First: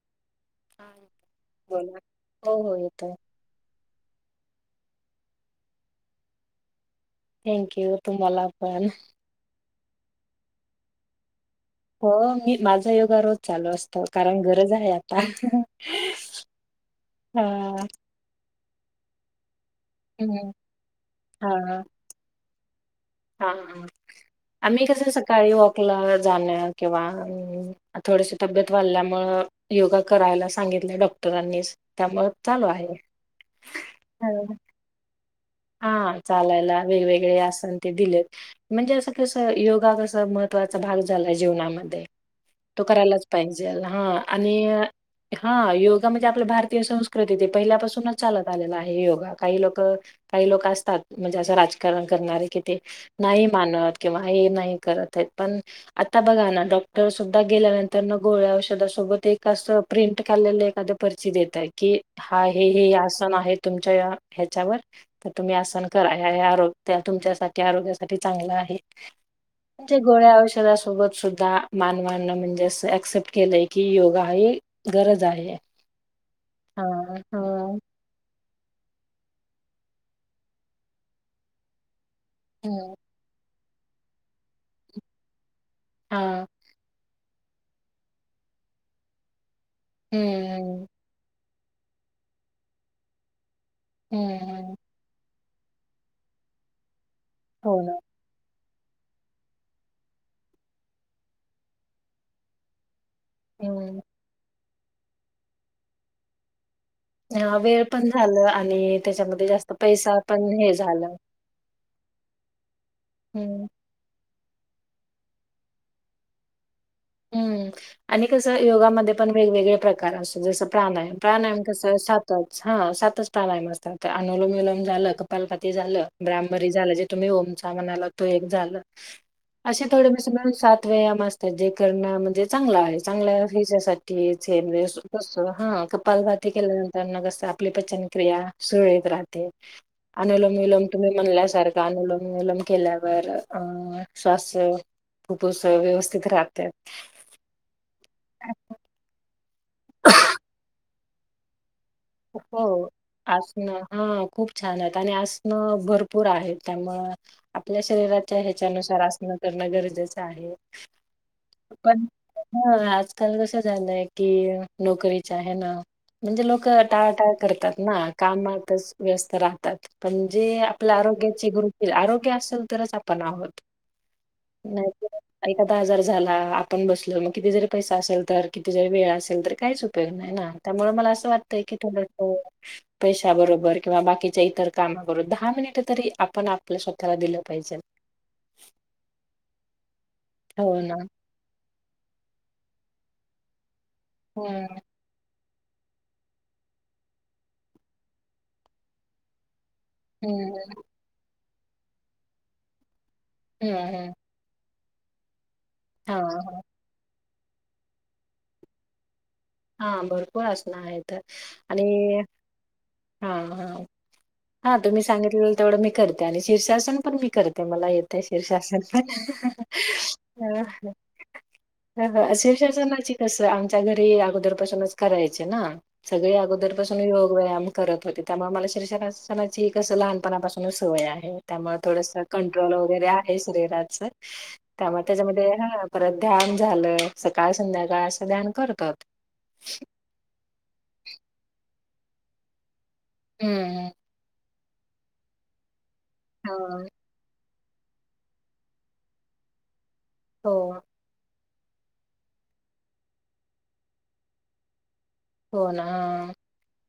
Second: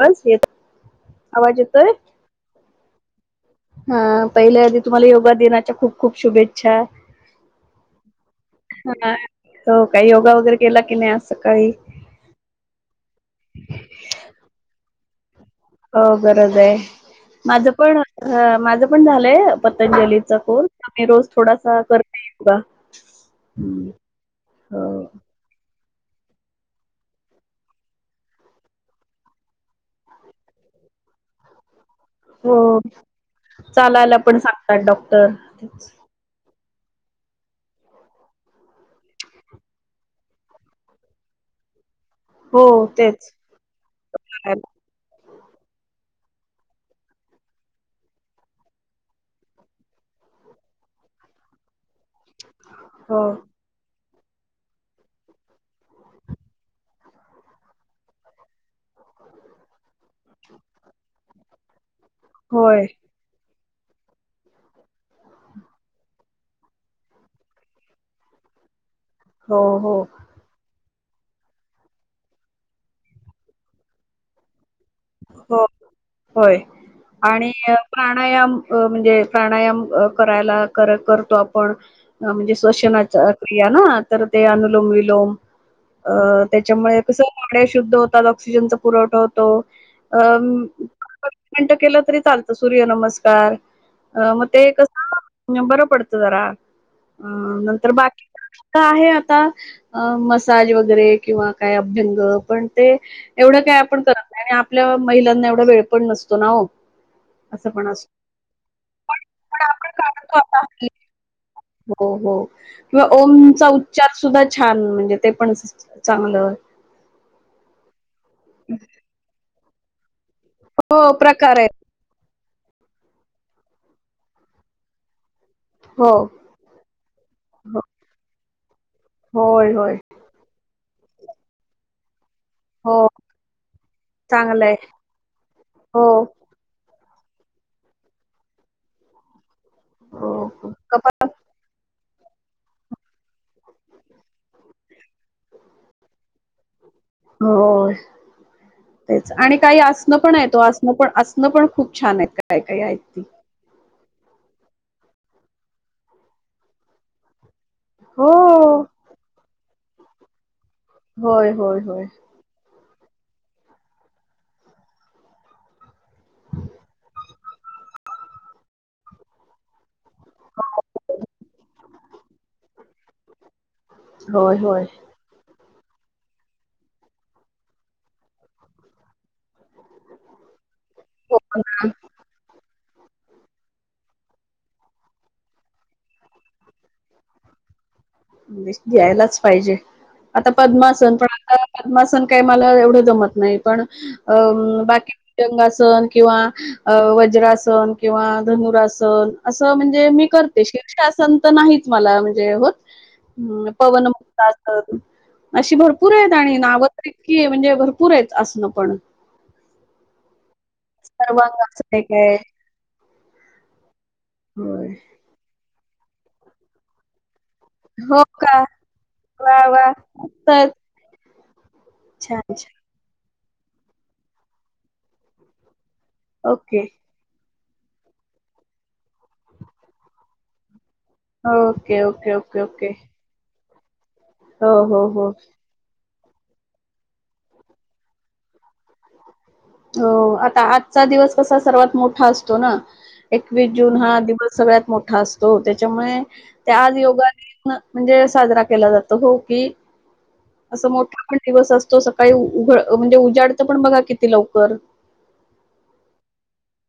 बस येत आवाज येतोय बोला हो हो येतोय हा पहिल्या आधी तुम्हाला योगा दिनाच्या खूप खूप शुभेच्छा थँक्यू तुम्हाला पण हा हो काय योगा वगैरे केला की नाही सकाळी हो मी माझा योगा रोज चालू असतो कारण गरज आहे आता हो गरज आहे माझं हा पण माझं पण झालंय पतंजलीचा हम्म. कोर्स मी रोज हा थोडासा करता ये हा हा आम्ही कस सकाळी जा किंवा थोड तब्येत वाढल्यामुळे योगा करायला सांगित सांगितलंय डॉक्टरांनीच त्यामुळे हो चालू आहे चालायला हा पण सांगतात डॉक्टर हा चालायला वेगवेगळे आसन ते दिलेत म्हणजे असं कसं योगा कस महत्त्वाचा भाग झालाय जीवनामध्ये हो तो करायलाच तेच पाहिजे हा आणि हा योगा म्हणजे आपल्या भारतीय संस्कृती ते पहिल्यापासूनच चालत आलेला आहे योगा काही लोक काही लोक असतात म्हणजे असं राजकारण करणारे कि ते हो नाही मानत किंवा हे नाही करत आहेत पण आता बघा ना डॉक्टर सुद्धा गेल्यानंतर गोळया औषध सोबत एक आस प्रिंट काढलेलं एखादं पर्चि देता की हा हे होय हे आसन आहे तुमच्या या ह्याच्यावर तर तुम्ही आसन करा ह्या ह्या त्या तुमच्यासाठी आरोग्यासाठी चांगलं आहे हो हो जे गोळ्या औषध सोबत सुद्धा मानवांना म्हणजे अस एक्सेप्ट केलंय की योगा हे गरज आहे. हो होय हा आणि हा प्राणायाम अ म्हणजे प्राणायाम करायला करतो आपण म्हणजे हम्म श्वसनाचा या ना तर ते अनुलोम विलोम अ हा त्याच्यामुळे कस ड्या शुद्ध होतात ऑक्सिजनचा पुरवठा होतो अ हम्म मिनटं केलं तरी चालतं सूर्य नमस्कार अ हम्म मग ते हम्म कस बरं पडतं जरा हो नंतर ना बाकी का आहे आता मसाज वगैरे किंवा काय अभ्यंग पण ते एवढं काय हम्म आपण करत नाही आणि आपल्या महिलांना एवढा वेळ पण नसतो ना हो अ असं वेळ असतो पण झाल आणि त्याच्यामध्ये पण जास्त आपण पैसा काढतो पण आता हे हल्ली. झालं हो हो किंवा हम्म ओमचा उच्चार सुद्धा छान म्हणजे ते पण चांगलं हम्म आणि कसं योगामध्ये पण वेगवेगळे प्रकार असत जस हो प्राणायाम प्रकार प्राणायाम कस आहेत सात. सातच प्राणायाम असतात त्यात अनुलोम विलोम झालं कपालपती झालं हो ब्राह्मरी झालं जे तुम्ही ओमचा हो म्हणाला तो एक झालं होय असे होय थोडे सात व्यायाम असतात जे करण म्हणजे चांगला हो आहे चांगल्या चांगलंय याच्यासाठीठीस हा हो कपालभाती केल्या तर म कसं आपली पचनक्रिया सुरळीत राहते हो अनोलम हो विलम तुम्ही कपात म्हणल्यासारखा अनुोलम केल्यावर अ शवास खूपच व्यवस्थित राह हो ते आणि काही असणं पण आहे तो असणं पण असणं पण खूप छान आहेत काय काय हो आहेी आसनं हा खूप छान आहेत आणि आजन भरपूर आहेत त्यामु आपल्या हो शरीराच्या ह्याच्यानुसार आसनं करणं गरजेचं आहे होय होय पण होय ह आजकाल कस झालंय की नोकरीच आहे ना म्हणजे लोक टाटा करतात ना कामातच व्यस्त राहतात पणजे आपल्या आरोग्याची गर आरोग्य असेल तरच आपण आहोत होय होय नाही एखादा हजार झाला आपण बसल मग किती जरी पैसा असेल तर किती जरी वेळ असेल तर काहीच उपयोग नाही ना त्यामुळे मला असं हो वाटत तु पै बरोबर किं बाच्या इतर काम कर दहा मिनिट त आपण आपल्या स्वतःला दिलं पाहिजे. द्यायलाच पाहिजे आता हो पद्मा ना. असन पण आता अद्मासन काही मला एवढं जमत नाही पण अ हम्म. बाकी ासन किंवा वज्रासन किंवा धनुरासन अस म्हणजे मी हम्म. करते शीषासन तर नाहीच मला म्हणजे होत हम् हम्म. पवन हम्म. मुक्ता अस अशी हा, भरपूर आहेत आणि हा. नाव तर कि म्हणजे भरपूर आहे असण पण हा भरपूर असणं आहे तर सर्वांगासन एक आणि आहे हा हा हा होय तुम्ही सांगितलं तेवढ मी करते आणि शीर्षासन पण मी करते ते मला येतं हो का शिर्षासन प वा वा मस्त ह छान शिव छान शासनाची कस आमच्या घरी अगोदर पासूनच करायचे ना सगळे ओके अगोदरपासून योग व्यायाम करत होते त्यामुळे मला श्रीषनाची कसं लहानपणापासून सोय आहे त्यामुळे ओके थोडस ओके ओके कंट्रोल ओके वगैरे आहे शरीराच हो त्या म हो हो त्याच्यामध्ये हा परत ध्यान झालं सकाळ संध्याकाळ असं ध्यान करतात हो आता आजचा दिवस कसा सर्वात मोठा असतो ना हम्म एकवीस हं. जून हा दिवस सगळ्यात मोठा असतो त्याच्यामुळे ते हां. आज योगा म्हणजे साजरा केला जातो हो की हो. असं मोठ पण दिवस असतो सकाळी उघड म्हणजे उजाडत पण बघा किती लवकर हो ना ह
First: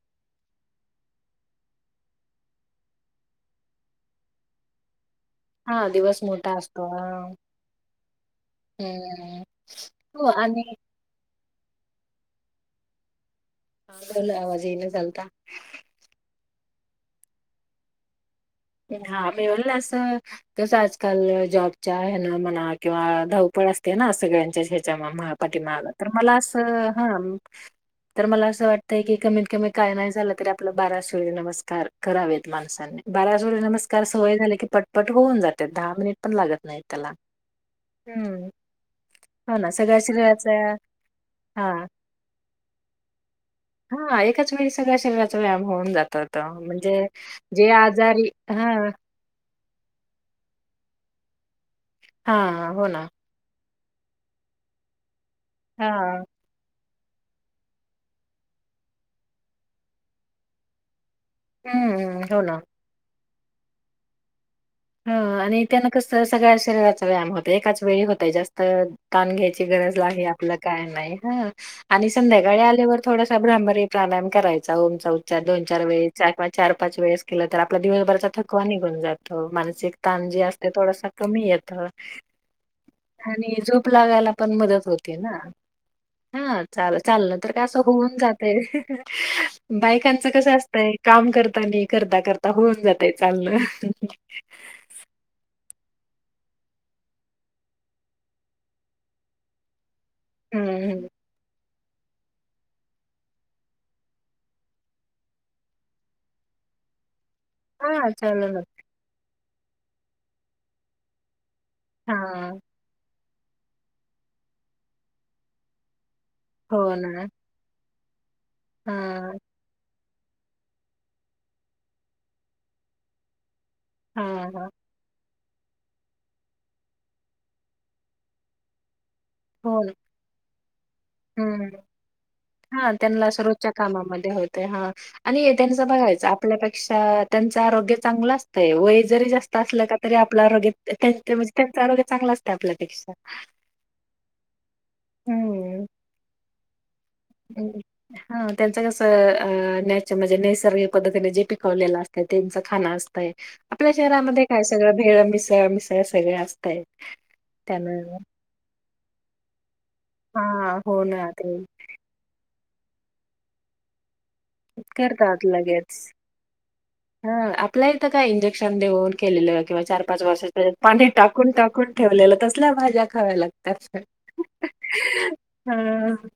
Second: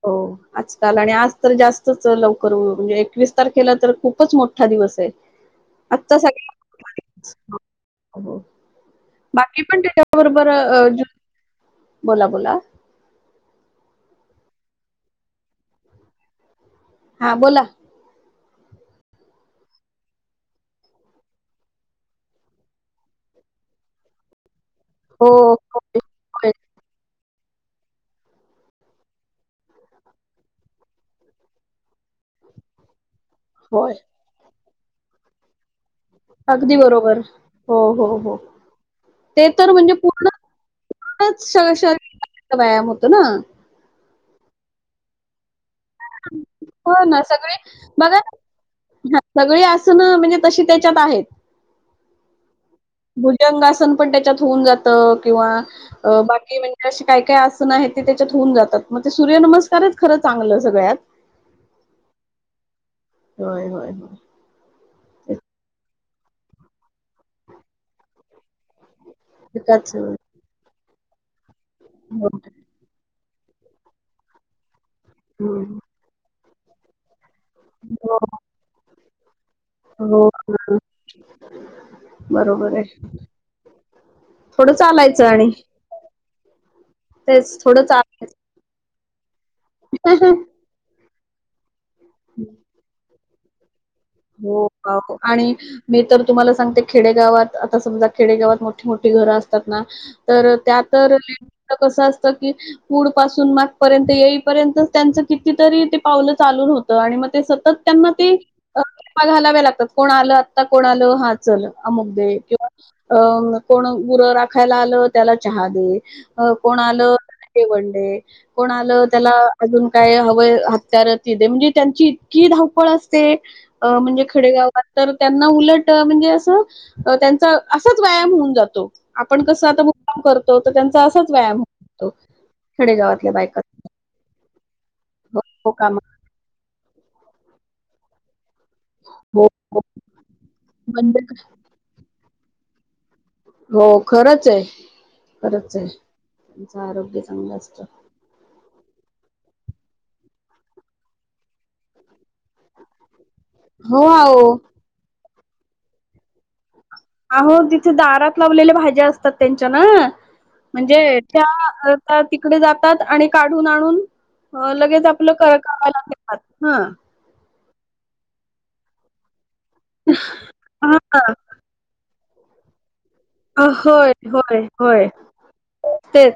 हो आजकाल आणि आज तर जास्तच लवकर म्हणजे एकवीस तारखेला तर खूपच मोठा दिवस आहे हा आजचा दिवस मोठा सगळ्यात असतो ह दिवस बाकी पण हो त्याच्याबरोबर आणि बोला बोला आोल आवाजेन झाचालता हा बोला हा मिळल अस तस आजकाल जॉबच्या ह म्हणा किंवा धावप अस ना हो सगळ्यांच्या्याच्या प्रतिमाला होय तर मला होय अस हा तर मला असं वाटतय की कमीत कमी काय नाही झालं तरी आपलं बारा सूर्य नमस्कार करावेत माणसांनी बारा होय. नमस्कार सोय झाले की पटपट होऊन जाते दहा मिनिट पण लागत अगदी नाहीत त्याला बरोबर हो हो हो हम्म ते हो ना तर म्हणजे सगळ्या पूर्ण शरीराचा हा पूर्ण व्यायाम होतो ना हा एकाच वेळी सगळ्या शरीराचा व्यायाम होऊन जात होत म्हणजे जे आजारी हा सगळी असन म्हणजे तशी त्याच्यात आहेत हा हो ना भुजंगासन पण त्याच्यात होऊन जात किंवा हा बाकी म्हणजे े काय काय आसनं आहे ते त्याच्यात होऊन जातात मग ते सूर्यनमस्कारच खरं चांगलं सगळ्यात हम्म हम्म हो ना होय हय. ह आणि त्यांना कस सगळ्या शरीराचा व्यायाम होतोय एकाच वेळी होतय जास्त. ताण घ्यायची त्याच गरज हो, आहे, आपलं काय नाही ह आणि संध्याकाळी आल्यावर थोडासा भ्रामरी प्राणायाम करायचा, ओमचा उच्चार दोन हं. चार वेळेस, चार पाच वेळेस केलं तर आपला हो, दिवसभराचा थकवा निघून जातो. तसे हो, ताण असते ना. थोडासा कमी आता. बरोबर आहे. आणि झोप लागायला पण थोडं मदत होते चालायचं ना. आणि हा चाल चाललं तर तेच का असं थोडं होऊन चालायचं. जातय बायकांचं कसं असतय? काम करता नि करता करता होऊन जातय चालण हो आणि मी तर तुम्हाला सांगते खेडेगावात आता समजा खेडेगावात मोठी मोठी घर अस तर त्या हम्म तर कस असत की पुढ पासून मागपर्यंत येईपर्यंत त्यांच कितीतरी ते पावलं चालू होत आणि मग ते सतत हा त्यांना ते चाललं फेऱ्या घालाव्या लागतात कोण आलं आता कोण आलं हा चल अमुक दे हा किंवा अ कोण गुरं राखायला आलं त्याला चहा दे, हो कोण आलं ना त्याला जेवण दे कोण हा आलं त्याला अजून काय हव हत्यार ती दे, म्हणजे त्यांची इतकी धावपळ असते अ म्हणजे हा हा खडेगावात तर त्यांना उलट म्हणजे असं त्यांचा असाच व्यायाम होऊन जातो. आपण कसं हो आता ना मुक्काम करतो, तर त्यांचा असाच व्यायाम हम्म होऊन जातो. हा त्यांना रोजच्या कामामध्ये होते हा हो आणि हो त्यांच कामा बघायचं आपल्या पेक्षा त्यांचं आरोग्य चांगलं असतं वय जरी हो जास्त हो असलं का तरी आपलं आरोग्य त्यां म्हणजे त्यांच आरोग्य चांगलं असत आपल्यापेक्षा. हो खरंच आहे खरच हम्म आहे त्यांचा आरोग्य चांगलं असत. नच म्हणजे नैसर्गिक पद्धतीने जे पिकवलेलं असत. त्यांच खाना असतय आपल्या हो आहो शहरामध्ये काय सगळं भेळ मिसळ मिसळ सगळ असतय. अहो तिथे दारात लावलेल्या भाज्या असतात त्यांच्या हा हो म्हणजे ना त्या ते त्या तिकडे जातात आणि काढून आणून अ लगेच आपलं करतात लगेच करायला गेतात ह हा आपल्या इथं का इंजेक्शन देऊन केलेलं किंवा चार पाच वर्षा पाणी हा टाकून टाकून ठेवलेलं तसल्या भाज्या खाव्या लागतात. होय होय होय अ तेच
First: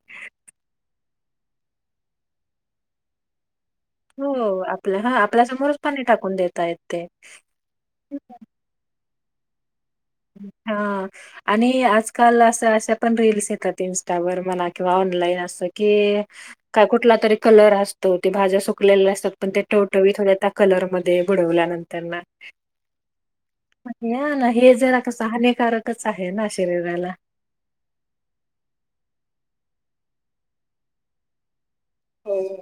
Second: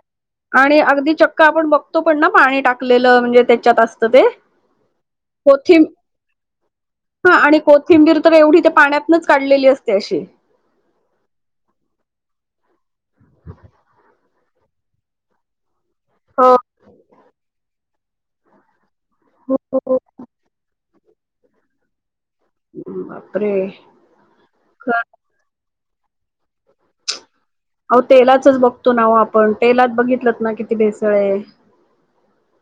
आणि अगदी चक्क आपण बघतो पण ना पाणी टाकलेलं म्हणजे त्या हो आपल्या हा आपल्या समोरच कोथं पाणी टाकून देतायेत ते. आणि कोथिंबीर तर एवढी पाण्यात च काढलेली असते. अशी हा आणि आजकाल असं अशा पण रील्स येतात इनस्टावर म्हणा कि ऑनलाईन अस की हो काय कुठला तरी कलर असतो, ते भाज्या सुकलेल्या असतात पण हो ते हो. टवटवी थोड्या कलर मधे बुडवल्यानंतरना हम्. ना हे जरा असं हानिककच आहे ना शरीराला. आओ तेलाचच बघतो ना आपण तेलात बघितलंत ना किती भेसळ आहे. होम्.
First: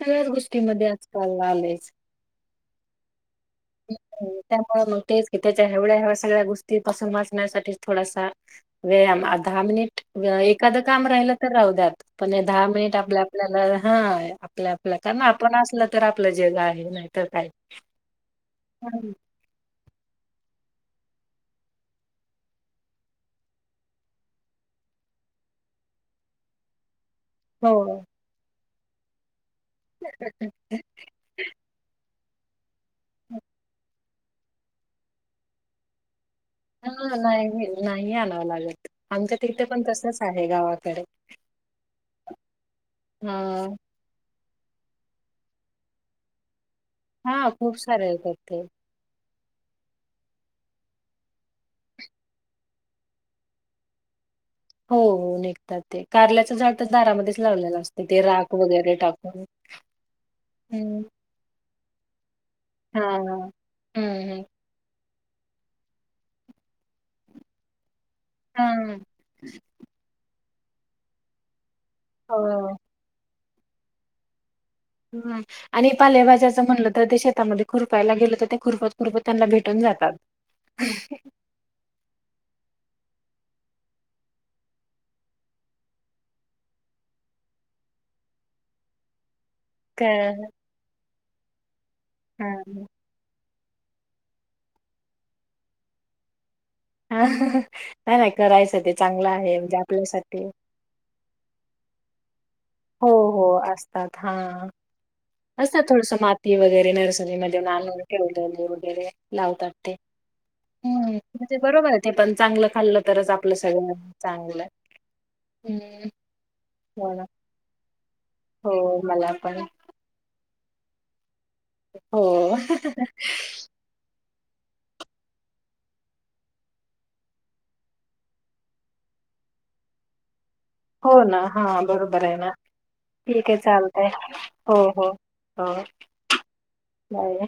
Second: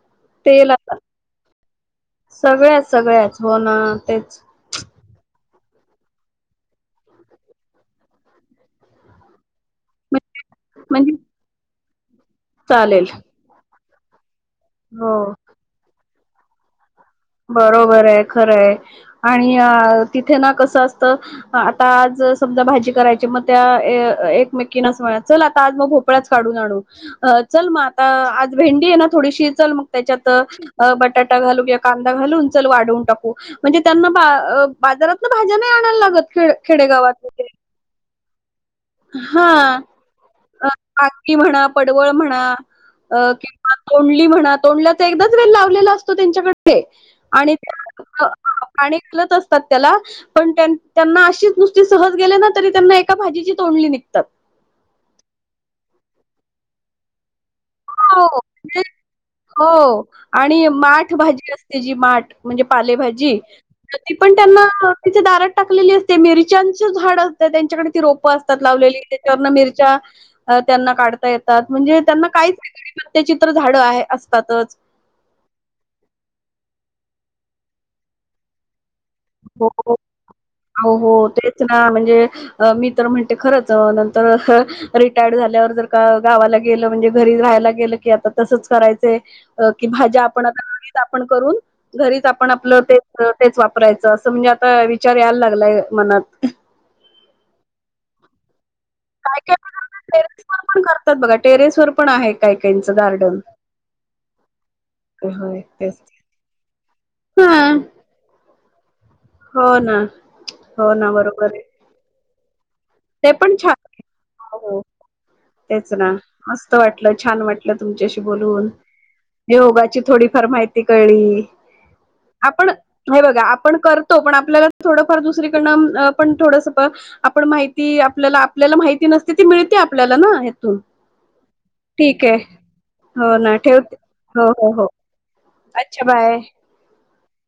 सगळ्याच गोष्टी तेल मधे आता आजकाल आले. सगळ्याच सगळ्याच हो ना तेच त्यामुळे मग तेच एवढ्या् सगळ्या गोष्टी पासून वाचण्यासाठी थोडासा वेळ दहा मिनिट म्हण एखादं काम म्हणजे राहिलं तर राहूं द्यात पण दहा मिनिट चालेल आपल्या आपल्याला हा आपल्या आपल्या कारण हो आपण असलं तर आपलं जग आहे नाहीका? बरोबर आहे खरं आहे आणि अ.... तिथे ना कसं असतं आता आज समजा भाजी करायची मग त्या एकमेकीना अस... चल आता आज मग भोपळ्याच काढून आणू.... चल मग हो आता आज भेंडी आहे ना थोडीशी चल मग त्याच्यात बटाटा घालू कि... घालून वाटून टाकू म्हणजे त्यांना बाजारात भाज्या नाही आणायला लागत.. खेड खेडेगावात हा वगैरे नाही नाही आणावं लागत आमच्या तिकडें पण तस.... अ का म्हणा पडवळ म्हणा हा किंवा तोंडली म्हणा तोंडला... एकदाच वे लावलेला असतो त्यांच्याकडे हा आनि.... खूप सारे येतात ते. णना अु त्यांजी.... तोंडली निघतात... हो हो निघतात ते कारल्याचं झाडच दारामध्येच लावलेलं असत... हो म्हणे हो आणि हम्म. माठ भाजी असते जी माठ... म्हणजे पालेभाजी हां. ती पण हं, त्यांना... तिथे दारात टाकलेली असते मिरच्याच झाड असतं त्यांच्याकडे ती रोप.. असतात लावलेली हां. त्याच्यावर मिरच्या त्यांना काढता येतात म्हणजे त्यांना काय... हो. प्र त्या चित्र झाडं आहे असतातच.. हम् आणि पालेभाज्याच म्हणलं तर ते शेतामध्ये खुरपायला गेल तर ते खुरपा... हो हो तेच ना म्हणजे मी तर म्हनते खरच नंतर रिटायर्ड झाल्यावर जर का गावाला गेलं म्हणजे घरी राहायला गेलं की आता... तसच करायचं... की भाज्या आपण कळलं. आता घरीच आपण करून घरीच आपण आपलं हां. तेच वापर... वापरायच असं म्हणजे आता विचार यायला लागलाय मनात हा नाही नाही करायचं ते चांगलं काय काय आहे म्हणजे टेरेस आपल्यासाठी.. वर पण करतात बघा टेरेस वर पण आहे काय काच हो, गार्डन... होय असत तेच थोडस माती वगैरे हा नर्सरीमध्ये नान ठेवलेले वगैरे... हो लावतात ते ना ह् म्हे बरोबर आहे ते पण... चांगलं खाल्लं तरच ते आपलं पण छान सगळ आहे. हो चांगलं आहे... हो तेच ना मस्त वाटलं छान वाटलं तुमच्याशी... बोलून हो मला पण. योगाची थोडीफार माहिती कळली... हो. आपण हे बघा आपण करतो पण... आपल्याला थोडंफार दुसरीकडनं पण थोडस आपण मा... ती आपल्याला आपल्याला माहिती नसते ती मिळते आपल्याला ना... हो ना हा बरोबर आहे ना... ठीक आहे चालतय हो हो हो.... अच्छा बाय नाही....